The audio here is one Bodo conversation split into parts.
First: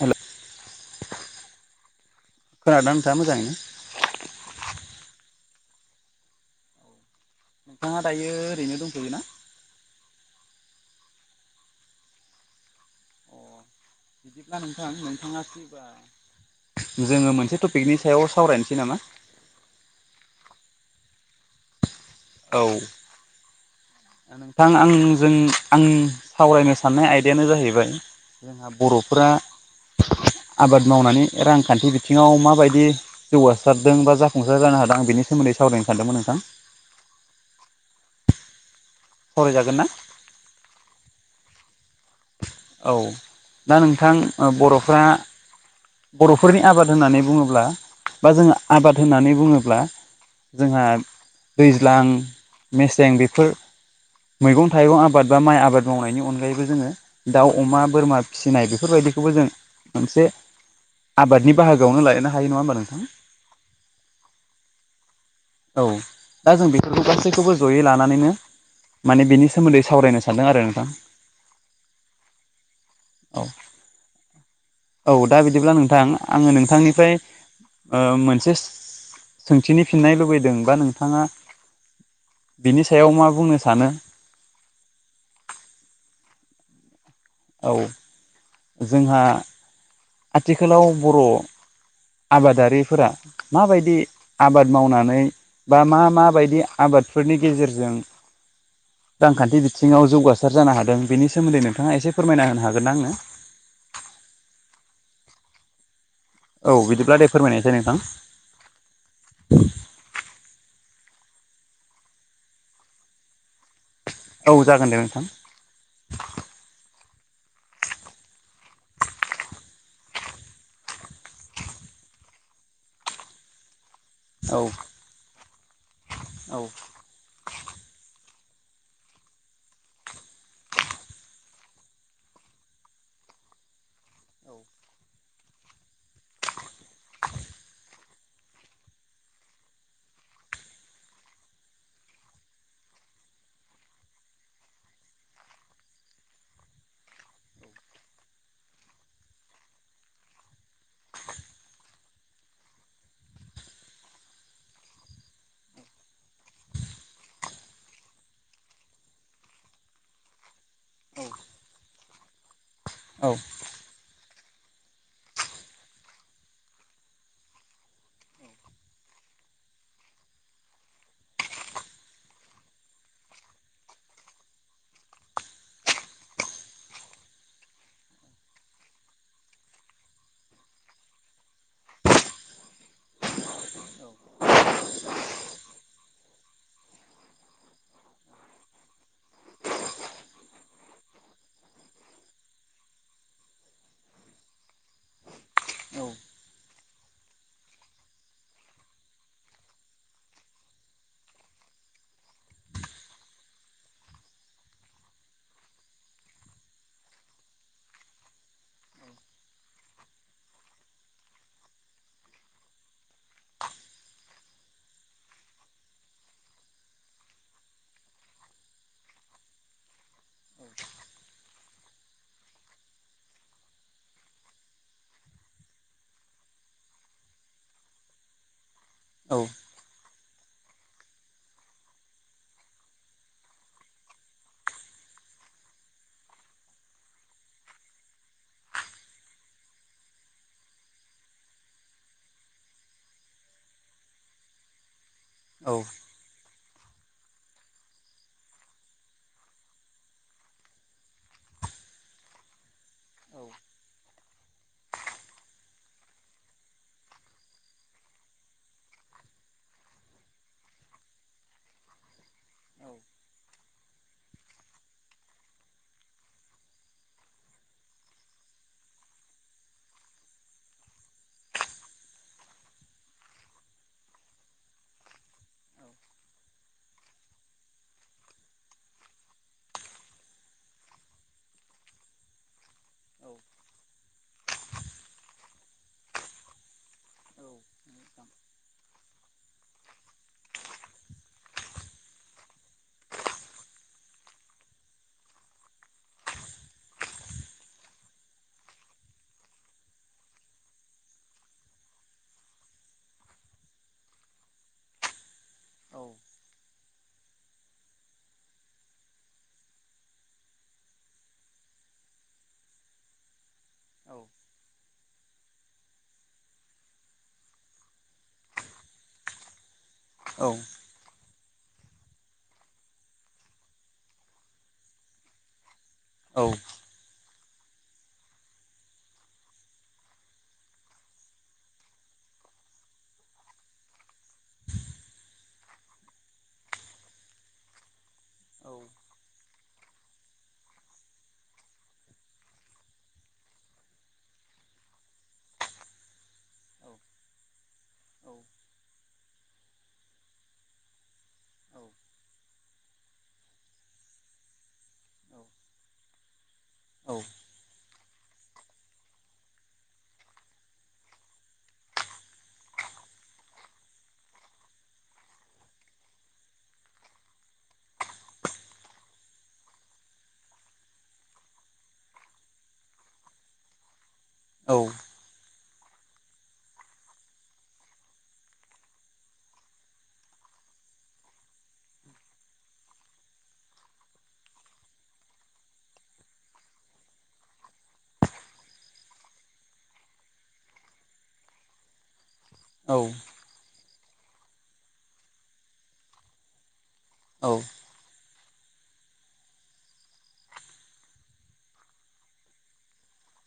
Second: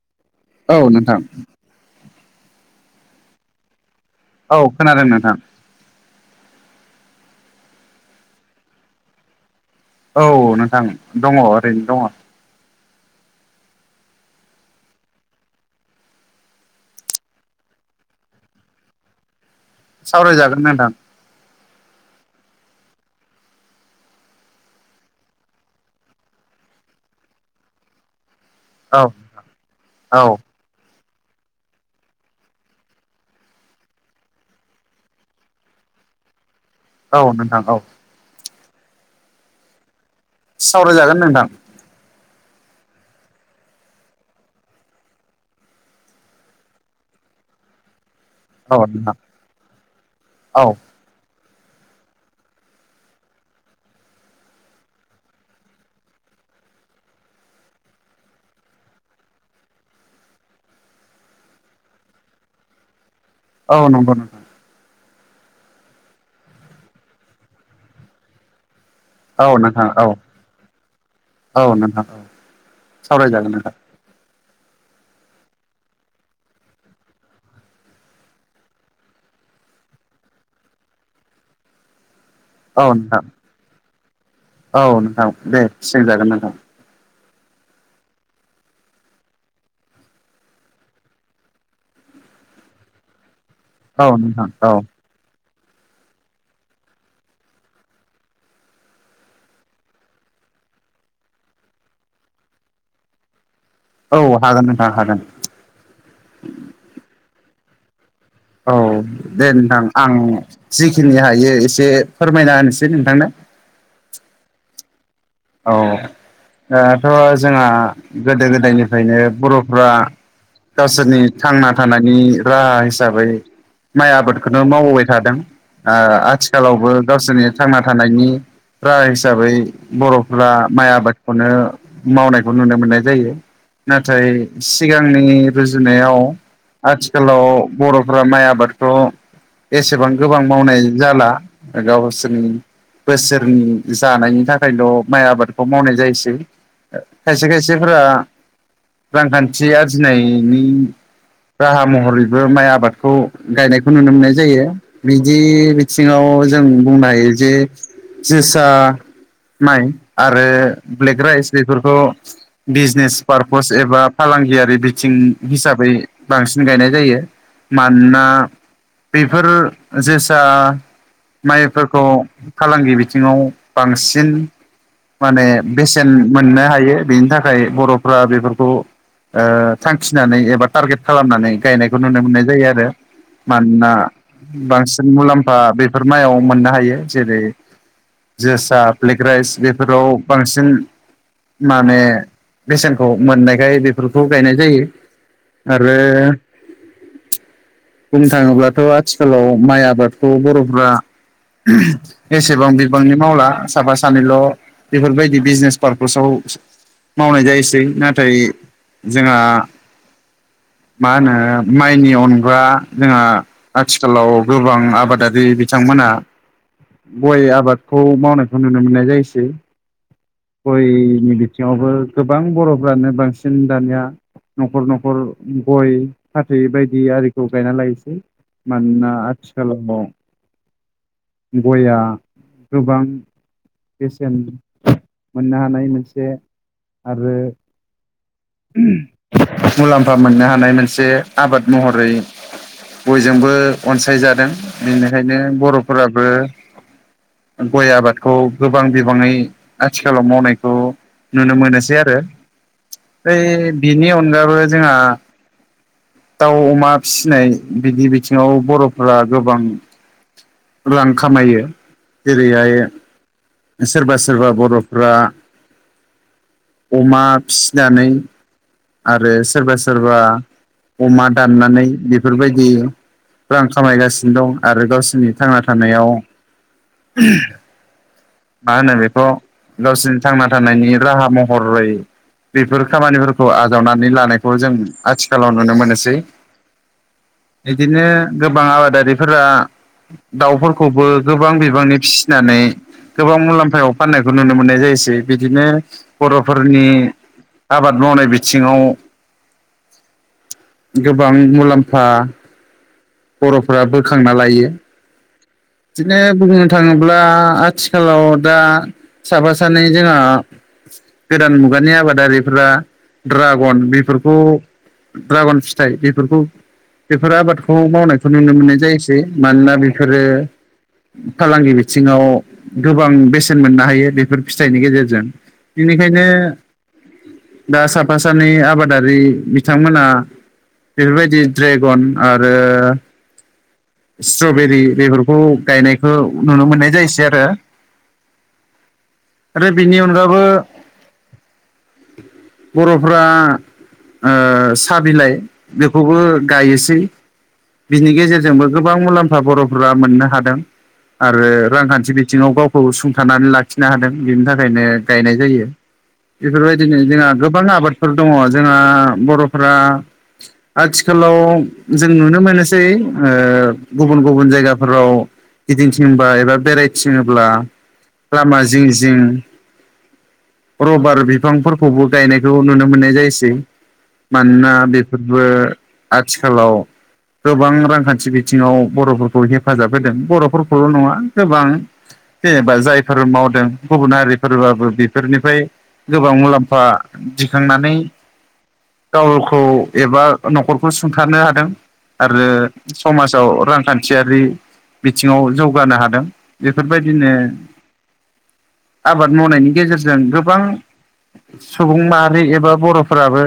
हेल' औ नोंथां खोनादोंना नोंथाङा मोजाङैनो औ खोनादों नोंथां नोंथाङा दायो ओरैनो दंफ'यो ना औ नोंथां दङ ओरैनो दङ अ बिदिब्ला नोंथां नोंथाङा सोरबा जोङो मोनसे टपिकनि सायाव सावरायनोसै नामा? सावरायजागोन ना नोंथां औ नोंथां आंजों आं सावरायनो साननाय आयदायानो जाहैबाय। औ बर'फोरा औ आबाद मावनानै रांखान्थि बिथिङाव माबायदि जौगासारदों बा जाफुंसार जानो हादों आं बेनि सोमोन्दै सावराय सानदोंमोन नोंथां। औ नोंथां औ। सावराय जागोन? सावरायजागोन नोंथां। औ दा नोंथां बर'फ्रा। बर'फोरनि आबाद होननानै बुङोब्ला। बा जों औ आबाद नोंथां होननानै बुङोब्ला औ जोंहा। दैज्लां मेसें बेफोर मैगं थाइगं आबाद बा माइ आबाद मावनायनि अनगायैबो जोङो दाउ अमा बोरमा फिसिनाय बेफोरबायदि बेखौबो जों मोनसे आबादनि बाहागोआवनो लायनो हायो नङा होमबा नोंथां? औ नंगौ नंगौ। औ दा जों बेफोरखौ गासैखौबो जयै लानानैनो माने औ बिनि सोमोन्दै नोंथां औ सावरायनो सानदों आरो नोंथां। सावराय औ जागोन नोथां। औ दा बिदिब्ला नोंथां आङो नोंथांनिफ्राय ओ मोनसे। सोंथिनि फिननाय लुबैदों बा नोंथाङा बिनि औ सायाव नोंथां मा बुंनो सानो औ नोंथां दे सोंजागोन नोंथां। औ जोंहा आथिखालाव बर' आबादारिफोरा माबायदि औ नोंथां औ आबाद मावनानै बा मा माबायदि आबादफोरनि गेजेरजों [inaudible] रांखान्थि बिथिङाव जौगासार जानो हादों बेनि सोमोन्दै नोंथाङा एसे फोरमायना होनो हागोन ना आंनो? औ हागोन नोंथां हागोन। औ बिदिब्ला दे फोरमायनायसै नोंथां? औ दे नोंथां आं जिखिनि हायो एसे फोरमायना होनोसै नोंथांनो। औ जागोन दे नोंथां। औ दाथ' जोंहा गोदो गोदायनिफ्रायनो बर'फ्रा गावसोरनि थांना थानायनि राहा हिसाबै माइ औ आबादखौनो मावबोबाय थादों ओ औ आथिखालावबो गावसोरनि थांना थानायनि र हिसाबै बर' फ्रा माइ आबादखौनो मावनायखौ नुनो मोननाय जायो। नाथाय सिगांनि रुजुनायाव आथिखालाव बर'फ्रा माइ आबादखौ एसेबां गोबां मावनाय जाला गावसोरनि बोसोरनि जानायनि थाखायल' माइ आबादखौ मावनाय जायोसै खायसे खायसेफोरा रांखान्थि आरजिनायनि राहा महरैबो माइ आबादखौ गायनायखौ नुनो मोननाय जायो बिदि बिथिङाव जों बुंनो हायो जे जोसा माइ आरो ब्लेक राइस बेफोरखौ बिजनेस औ पारपस एबा फालांगियारि बिथिं हिसाबै बांसिन गायनाय जायो मानोना बेफोर जोसा माइफोरखौ फालांगि बिथिङाव बांसिन माने बेसेन मोननो हायो बेनि थाखाय बर'फ्रा बेफोरखौ ओ थांखिनानै एबा टारगेट खालामनानै गायनायखौ नुनो मोननाय जायो आरो मानोना बांसिन मुलाम्फा बेफोर माइयाव मोननो हायो जेरै जोसा ब्लेक राइस बेफोराव बांसिन माने बेसेनखौ मोननायखाय बेफोरखौ गायनाय जायो आरो बुंनो थाङोब्लाथ' आथिखालाव माइ आबादखौ बर'फ्रा एसेबां बिबांनि मावला साफा सानैल' बेफोरबायदि बिजनेस पार्पासाव मावनाय जायोसै नाथाय जोंहा मा होनो माइनि अनगा जोंहा आथिखालाव गोबां आबादारि बिथांमोन हा आबादखौ मावनायखौ नुनो मोननाय जायोसै गयनि बिथिङावबो गोबां बर'फ्रानो बांसिन दानिया न'खर न'खर गय फाथै बायदि आरिखौ गायना लायसै मानोना औ आथिखालाव गया गोबां बेसेन मोननो हानाय मोनसे आरो मुलाम्फा मोननो हानाय मोनसे आबाद महरै बयजोंबो अनसायजादों बेनो ओंखायनो बर'फोराबो गय आबादखौ गोबां बिबाङै आथिखालाव मावनायखौ नुनो मोनोसै आरो। ओइ बिनि अनगाबो जोंहा दाउ अमा फिसिनाय बिदि बिथिङाव बर'फोरा गोबां रां खामायो जेरैहाय सोरबा सोरबा बर'फ्रा अमा फिसिनानै आरो सोरबा सोरबा अमा दाननानै बेफोरबायदि रां खामायगासिनो दं आरो गावसिनि थांना थानायाव मा होनो बेखौ गावसोरनि थांना थानायनि राहा महरै बेफोर खामानिफोरखौ आजावनानै लानायखौ जों आथिखालाव नुनो मोनोसै। बिदिनो गोबां आबादारिफोरा दाउफोरखौबो गोबां बिबांनि फिसिनानै गोबां मुलाम्फायाव फाननायखौ नुनो मोननाय जायसै बिदिनो बर'फोरनि आबाद मावनाय बिथिङाव। गोबां मुलाम्फा बर'फोरा बोखांना लायो। बिदिनो बुंनो थाङोब्ला आथिखालाव दा साफा सानै जोंहा गोदान मुगानि आबादारिफ्रा द्रा बन बेफोरखौ ड्रागन फिथाइ बेफोरखौ बेफोर आबादखौ मावनायखौ नुनो मोननाय जायसै मानोना बे फोरो फालांगि बिथिङाव गोबां बे सेन मोननो हायो बेफोर फिथाइनि गेजेरजों बेनिखायनो औ दा साफा सानै आबादारि बिथांमोना बेफोरबायदि ड्रेगन आरो स्ट्रबेरि बेफोरखौ गायनायखौ नुनो मोननाय जायोसै आरो आरो बेनि अनगाबो बर'फ्रा ओ साह बिलाइ बेखौबो गायोसै बिनि गेजेरजोंबो गोबां मुलाम्फा बर'फोरा मोननो हादों। आरो रांखान्थि बिथिङाव गावखौ सुंथानानै लाखिनो हादों बिनि थाखायनो गायनाय जायो। बेफोरबायदिनो जोंहा गोबां आबादफोर दङ जोंहा बर'फ्रा आथिखालाव जों नुनो मोनोसै ओ गुबुन गुबुन जायगाफोराव गिदिंथिंबा एबा बेरायथिङोब्ला लामा जिं जिं रबार बिफांफोरखौबो गायनायखौ नुनो मोननाय जायोसै। मानोना बेफोरबो आथिखालाव गोबां रांखान्थि बि थिङाव बर'फोरखौ हेफाजाब होदों बर'फोरखौल' नङा गोबां जेबा जायफोर मावदों गुबुन हारिफोरबाबो बेफोरनिफ्राय गोबां मुलाम्फा दिखांनानै गावखौ एबा न'खरखौ सुंथारनो हादों। आरो समाजाव रांखान्थियारि बिथिङाव जौगानो हादों बे फोरबायदिनो औ औ आबाद मावनायनि गेजेरजों गोबां सुबुं माहारि एबा बर'फोराबो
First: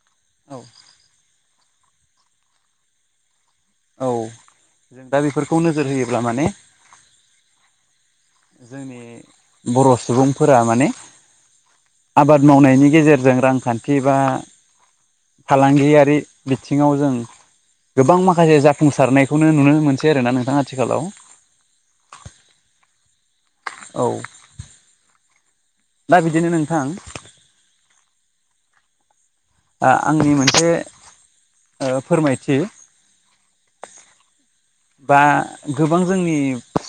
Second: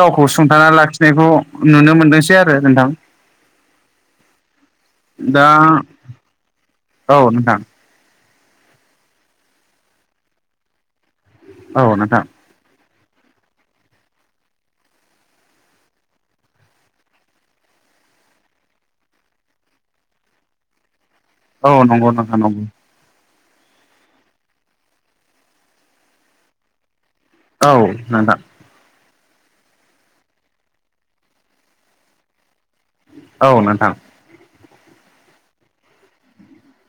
गावखौ सुंथाना लाखिनायखौ नुनो मोनदोंसै आरो नोंथां। औ जों दा बेफोरखौ नोजोर होयोब्ला माने औ नोंथां जोंनि बर' सुबुंफोरा माने औ नोंथां आबाद मावनायनि गेजेरजों रांखान्थि बा फालांगियारि बिथिङाव जों गोबां माखासे जाफुंसारनायखौनो नुनो मोनसै आरोना नोंथां आथिखालाव। औ नंगौ नोंथां नंगौ । औ दा बिदिनो नोंथां औ नोंथां ओ आंनि मोनसे ओ फोरमायथि औ नोंथां बा गोबां जोंनि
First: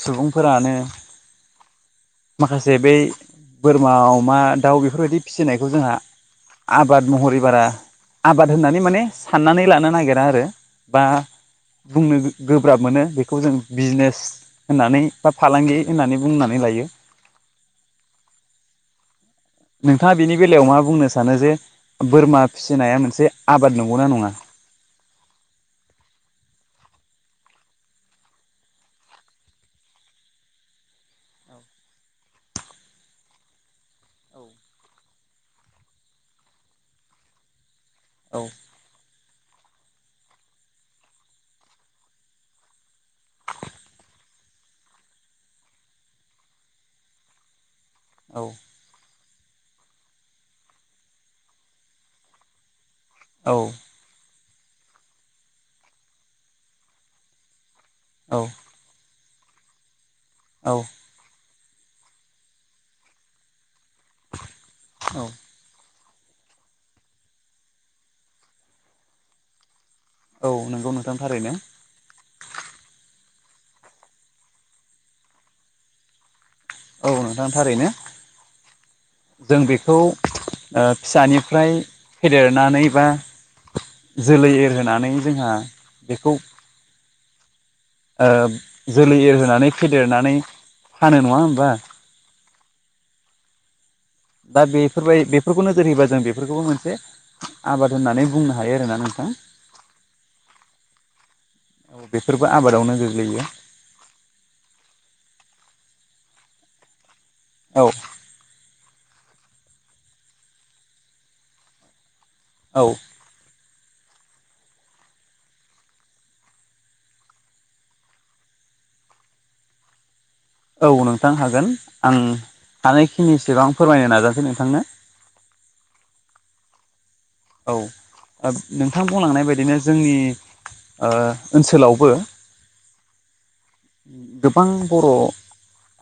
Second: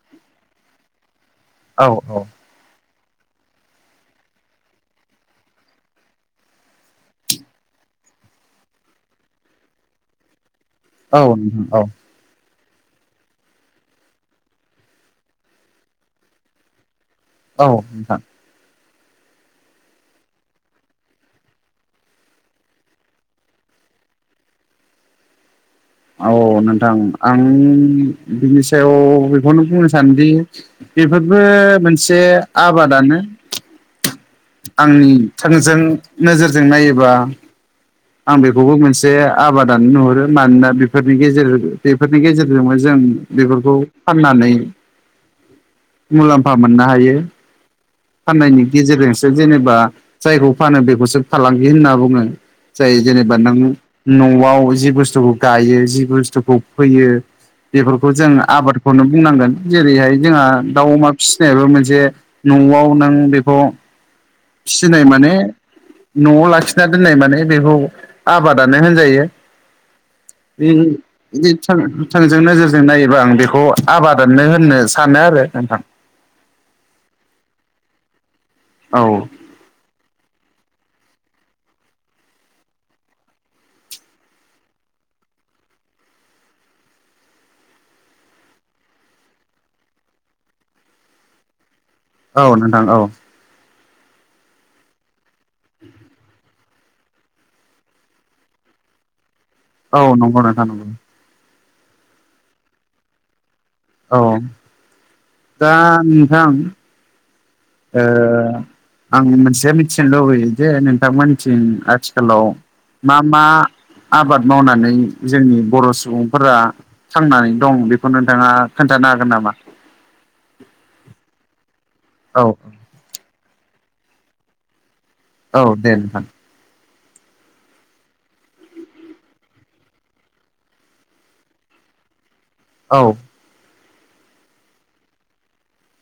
सुबुंफोरानो औ औ माखासे बै बोरमा, अमा, दाउ बेफोरबायदि फिसिनायखौ जोंहा आबाद महरै बारा आबाद होननानै माने साननानै लानो नागिरा आरो बा औ नोंथां बुंनो गो गोब्राब मोनो बेखौ जों बिजनेस होननानै बा फालांगि होननानै बुंनानै लायो। औ नोंथां नोंथाङा बिनि बेलायाव मा बुंनो सानो जे बोरमा फिसिनाया मोनसे आबाद नंगौना नङा? औ नोंथां आं बिनि सायाव बेखौनो बुंनो सानोदि बेफोरबो मोनसे आबादानो। आंनि थोंजों नोजोरजों नायोबा औ आं बेखौबो मोनसे आबाद दानो नुहुरो मानोना बेफोरनि गेजेर बेफोरनि गेजेरजोंबो जों बेफोरखौ फाननानै मुलाम्फा मोननो हायो। औ फाननायनि गेजेरजोंसो जेनेबा जायखौ फानो बेखौसो फालांगि होनना बुङो। जाय जेनेबा औ नों न'आव जि बुस्थुखौ गायो जि बुस्थुखौ फोयो। बेफोरखौ जों औ आबादखौनो बुंनांगोन जेरैहाय जोंहा औ दाउ अमा फिसिनायाबो मोन जे न'आव नों बेखौ फिसिनाय औ माने न'आव लाखिना दोननाय माने बेखौ आबादानो होनजायो। औ बे नंगौ नोंथां थारैनो बेथों थोंजों नोजोरजों नायोबा आं बेखौ औ आबादानो होननो सानो आरो नोंथां। औ नोंथां थारैनो नोंथां औ जों बेखौ ओ फिसानिफ्राय फेदेरनानै बा जोलै एरहोनानै जोंहा बेखौ ओ जोलै एरहोनानै फेदेरनानै फानो नङा होम औ नोंथां औ। दा बेफोरबाय बेफोरखौ नोजोर होयोबा जों बेफोरखौबो मोनसे आबाद होननानै बुंनो हायो आरोना नोंथां। औ नंगौ नोंथां नंगौ औ बेफोरबो आबादावनो गोग्लैयो। औ दा नोंथां औ ओ आं मोनसे मिथिनो लुबैयो जे नोंथांमोननिथिं आथि हेल' औ मा मा? आबाद मावनानै जोंनि बर' सुबुंफोरा थांनानै दं बेखौ नोंथाङा खोन थानो हागोन नामा? औ नोंथां हागोन आं औ हानायखिनिसिबां फोरमायनो नाजासै नोंथांनो। औ दे नोंथां। औ नोंथां बुंलांनाय बायदिनो जोंनि ओ ओनसोलावबो औ। गोबां बर'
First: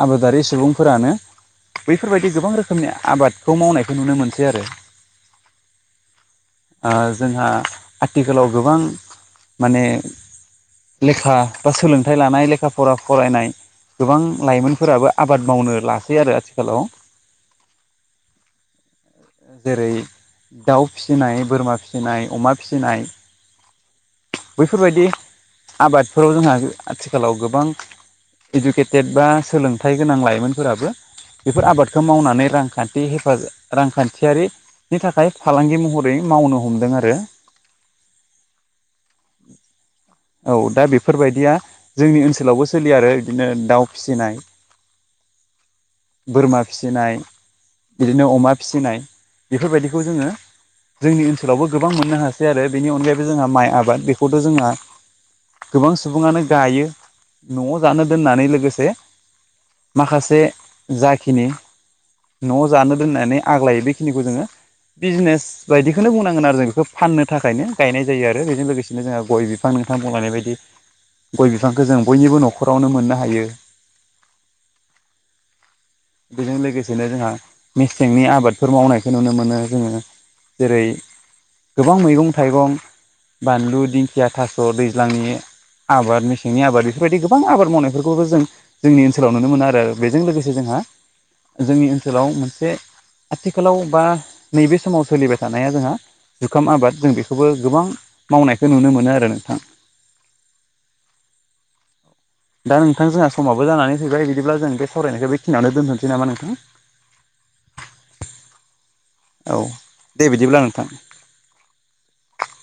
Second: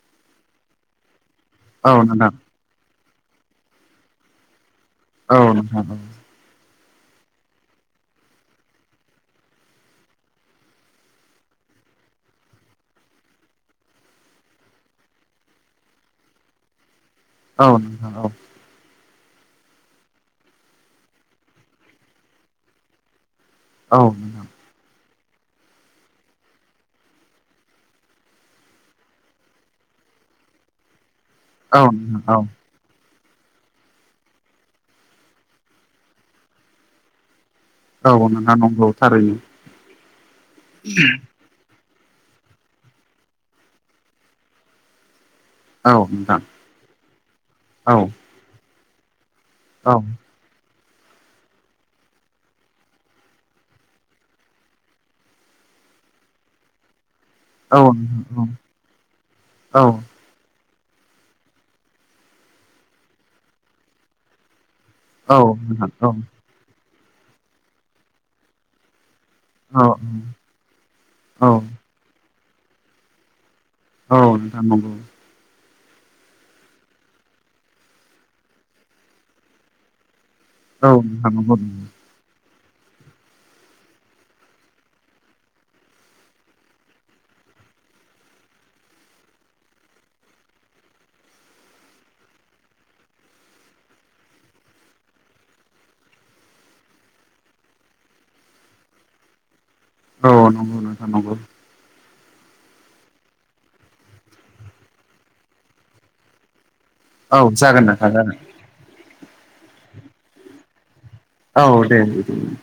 आबादारि सुबुंफोरानो औ नोंथां बैफोरबायदि गोबां रोखोमनि आबादखौ मावनायखौ नुनो मोनसै आरो। औ नोंथां। ओ जोंहा आथिखालाव गोबां माने लेखा बा सोलोंथाइ लानाय लेख खा फरा फरायनाय गोबां लाइमोनफोराबो आबाद मावनो लासै आरो आथिखालाव। औ औ। जेरै दाउ फिसिनाय बोरमा फिसिनाय अमा फिसिनाय। नोंथां बैफोरबायदि आबादफोराव जोंहा आथिखालाव गो बां गेदेद गेदेद बा सोलोंथाइ गोनां लाइमोनफोराबो बेफोर औ आबादखौ नोंथां औ मावनानै रांखान्थि नि हेफाजाब रांखान्थियारिनि थाखाय फालांगि महरै मावनो हमदों आरो। औ नोंथां नंगौ थारैनो औ दा बेफोरबायदिया जोंनि ओनसोलावबो सोलियो आरो बिदिनो दाउ फिसिनाय औ नोंथां बोरमा फिसिनाय औ बिदिनो अमा फिसिनाय। औ बेफोरबायदिखौ जोङो जोंनि ओनसोलावबो गोबां मोननो हासै आरो बेनि अनगायैबो जोंहा माइ आबाद बेखौथ' जोंहा गोबां सुबुङानो गायो। न'आव औ जानो दोननानै नोंथां लोगोसे औ माखासे जाखिनि न'आव जानो दोननानै आग्लायो बेखिनिखौ जोङो बिजनेस औ बायदिखौनो नोंथां बुंनांगोन आरो जों बेखौ फाननो थाखायनो गायनाय जायो आरो बेजों लोगोसेनो जोङो गय बिफां औ बुंलांनाय बायदि गय औ बिफांखौ जों बयनिबो न'खरावनो मोननो हायो। औ नोंथां नंगौ। बेजों लोगोसेनो जोंहा मेसेंनि आबादफोर मावनायखौ नुनो मोनो जोङो जेरै औ नोंथां नंगौ गोबां मैगं थाइगं बानलु, दिंखिया, थास'। थ' दैज्लांनि आबाद मेसेंनि आबाद बेफोरबायदि गोबां आबाद मावनायफोरखौबो जों जोंनि ओनसोलाव नुनो मोनो आरो बेजों लोगोसे जोंहा [unintelligible] जोंनि ओनसोलाव मोनसे आथिखालाव बा नैबे समाव सोलिबाय थानाया जोंहा जुखाम आबाद जों बेखौबो गोबां मावनायखौ नुनो मोनो आरो नों औ नंगौ नोंथां नंगौ। दा नोंथां जोंहा समाबो जानानै फैबाय बिदिब्ला जों बे सावरायनायखौ बेखिनियावनो दोनथ'नोसै नामा नोंथां? औ जागोन नोंथां जागोन। औ दे बिदिब्ला नोंथां। औ दे। [unintelligible]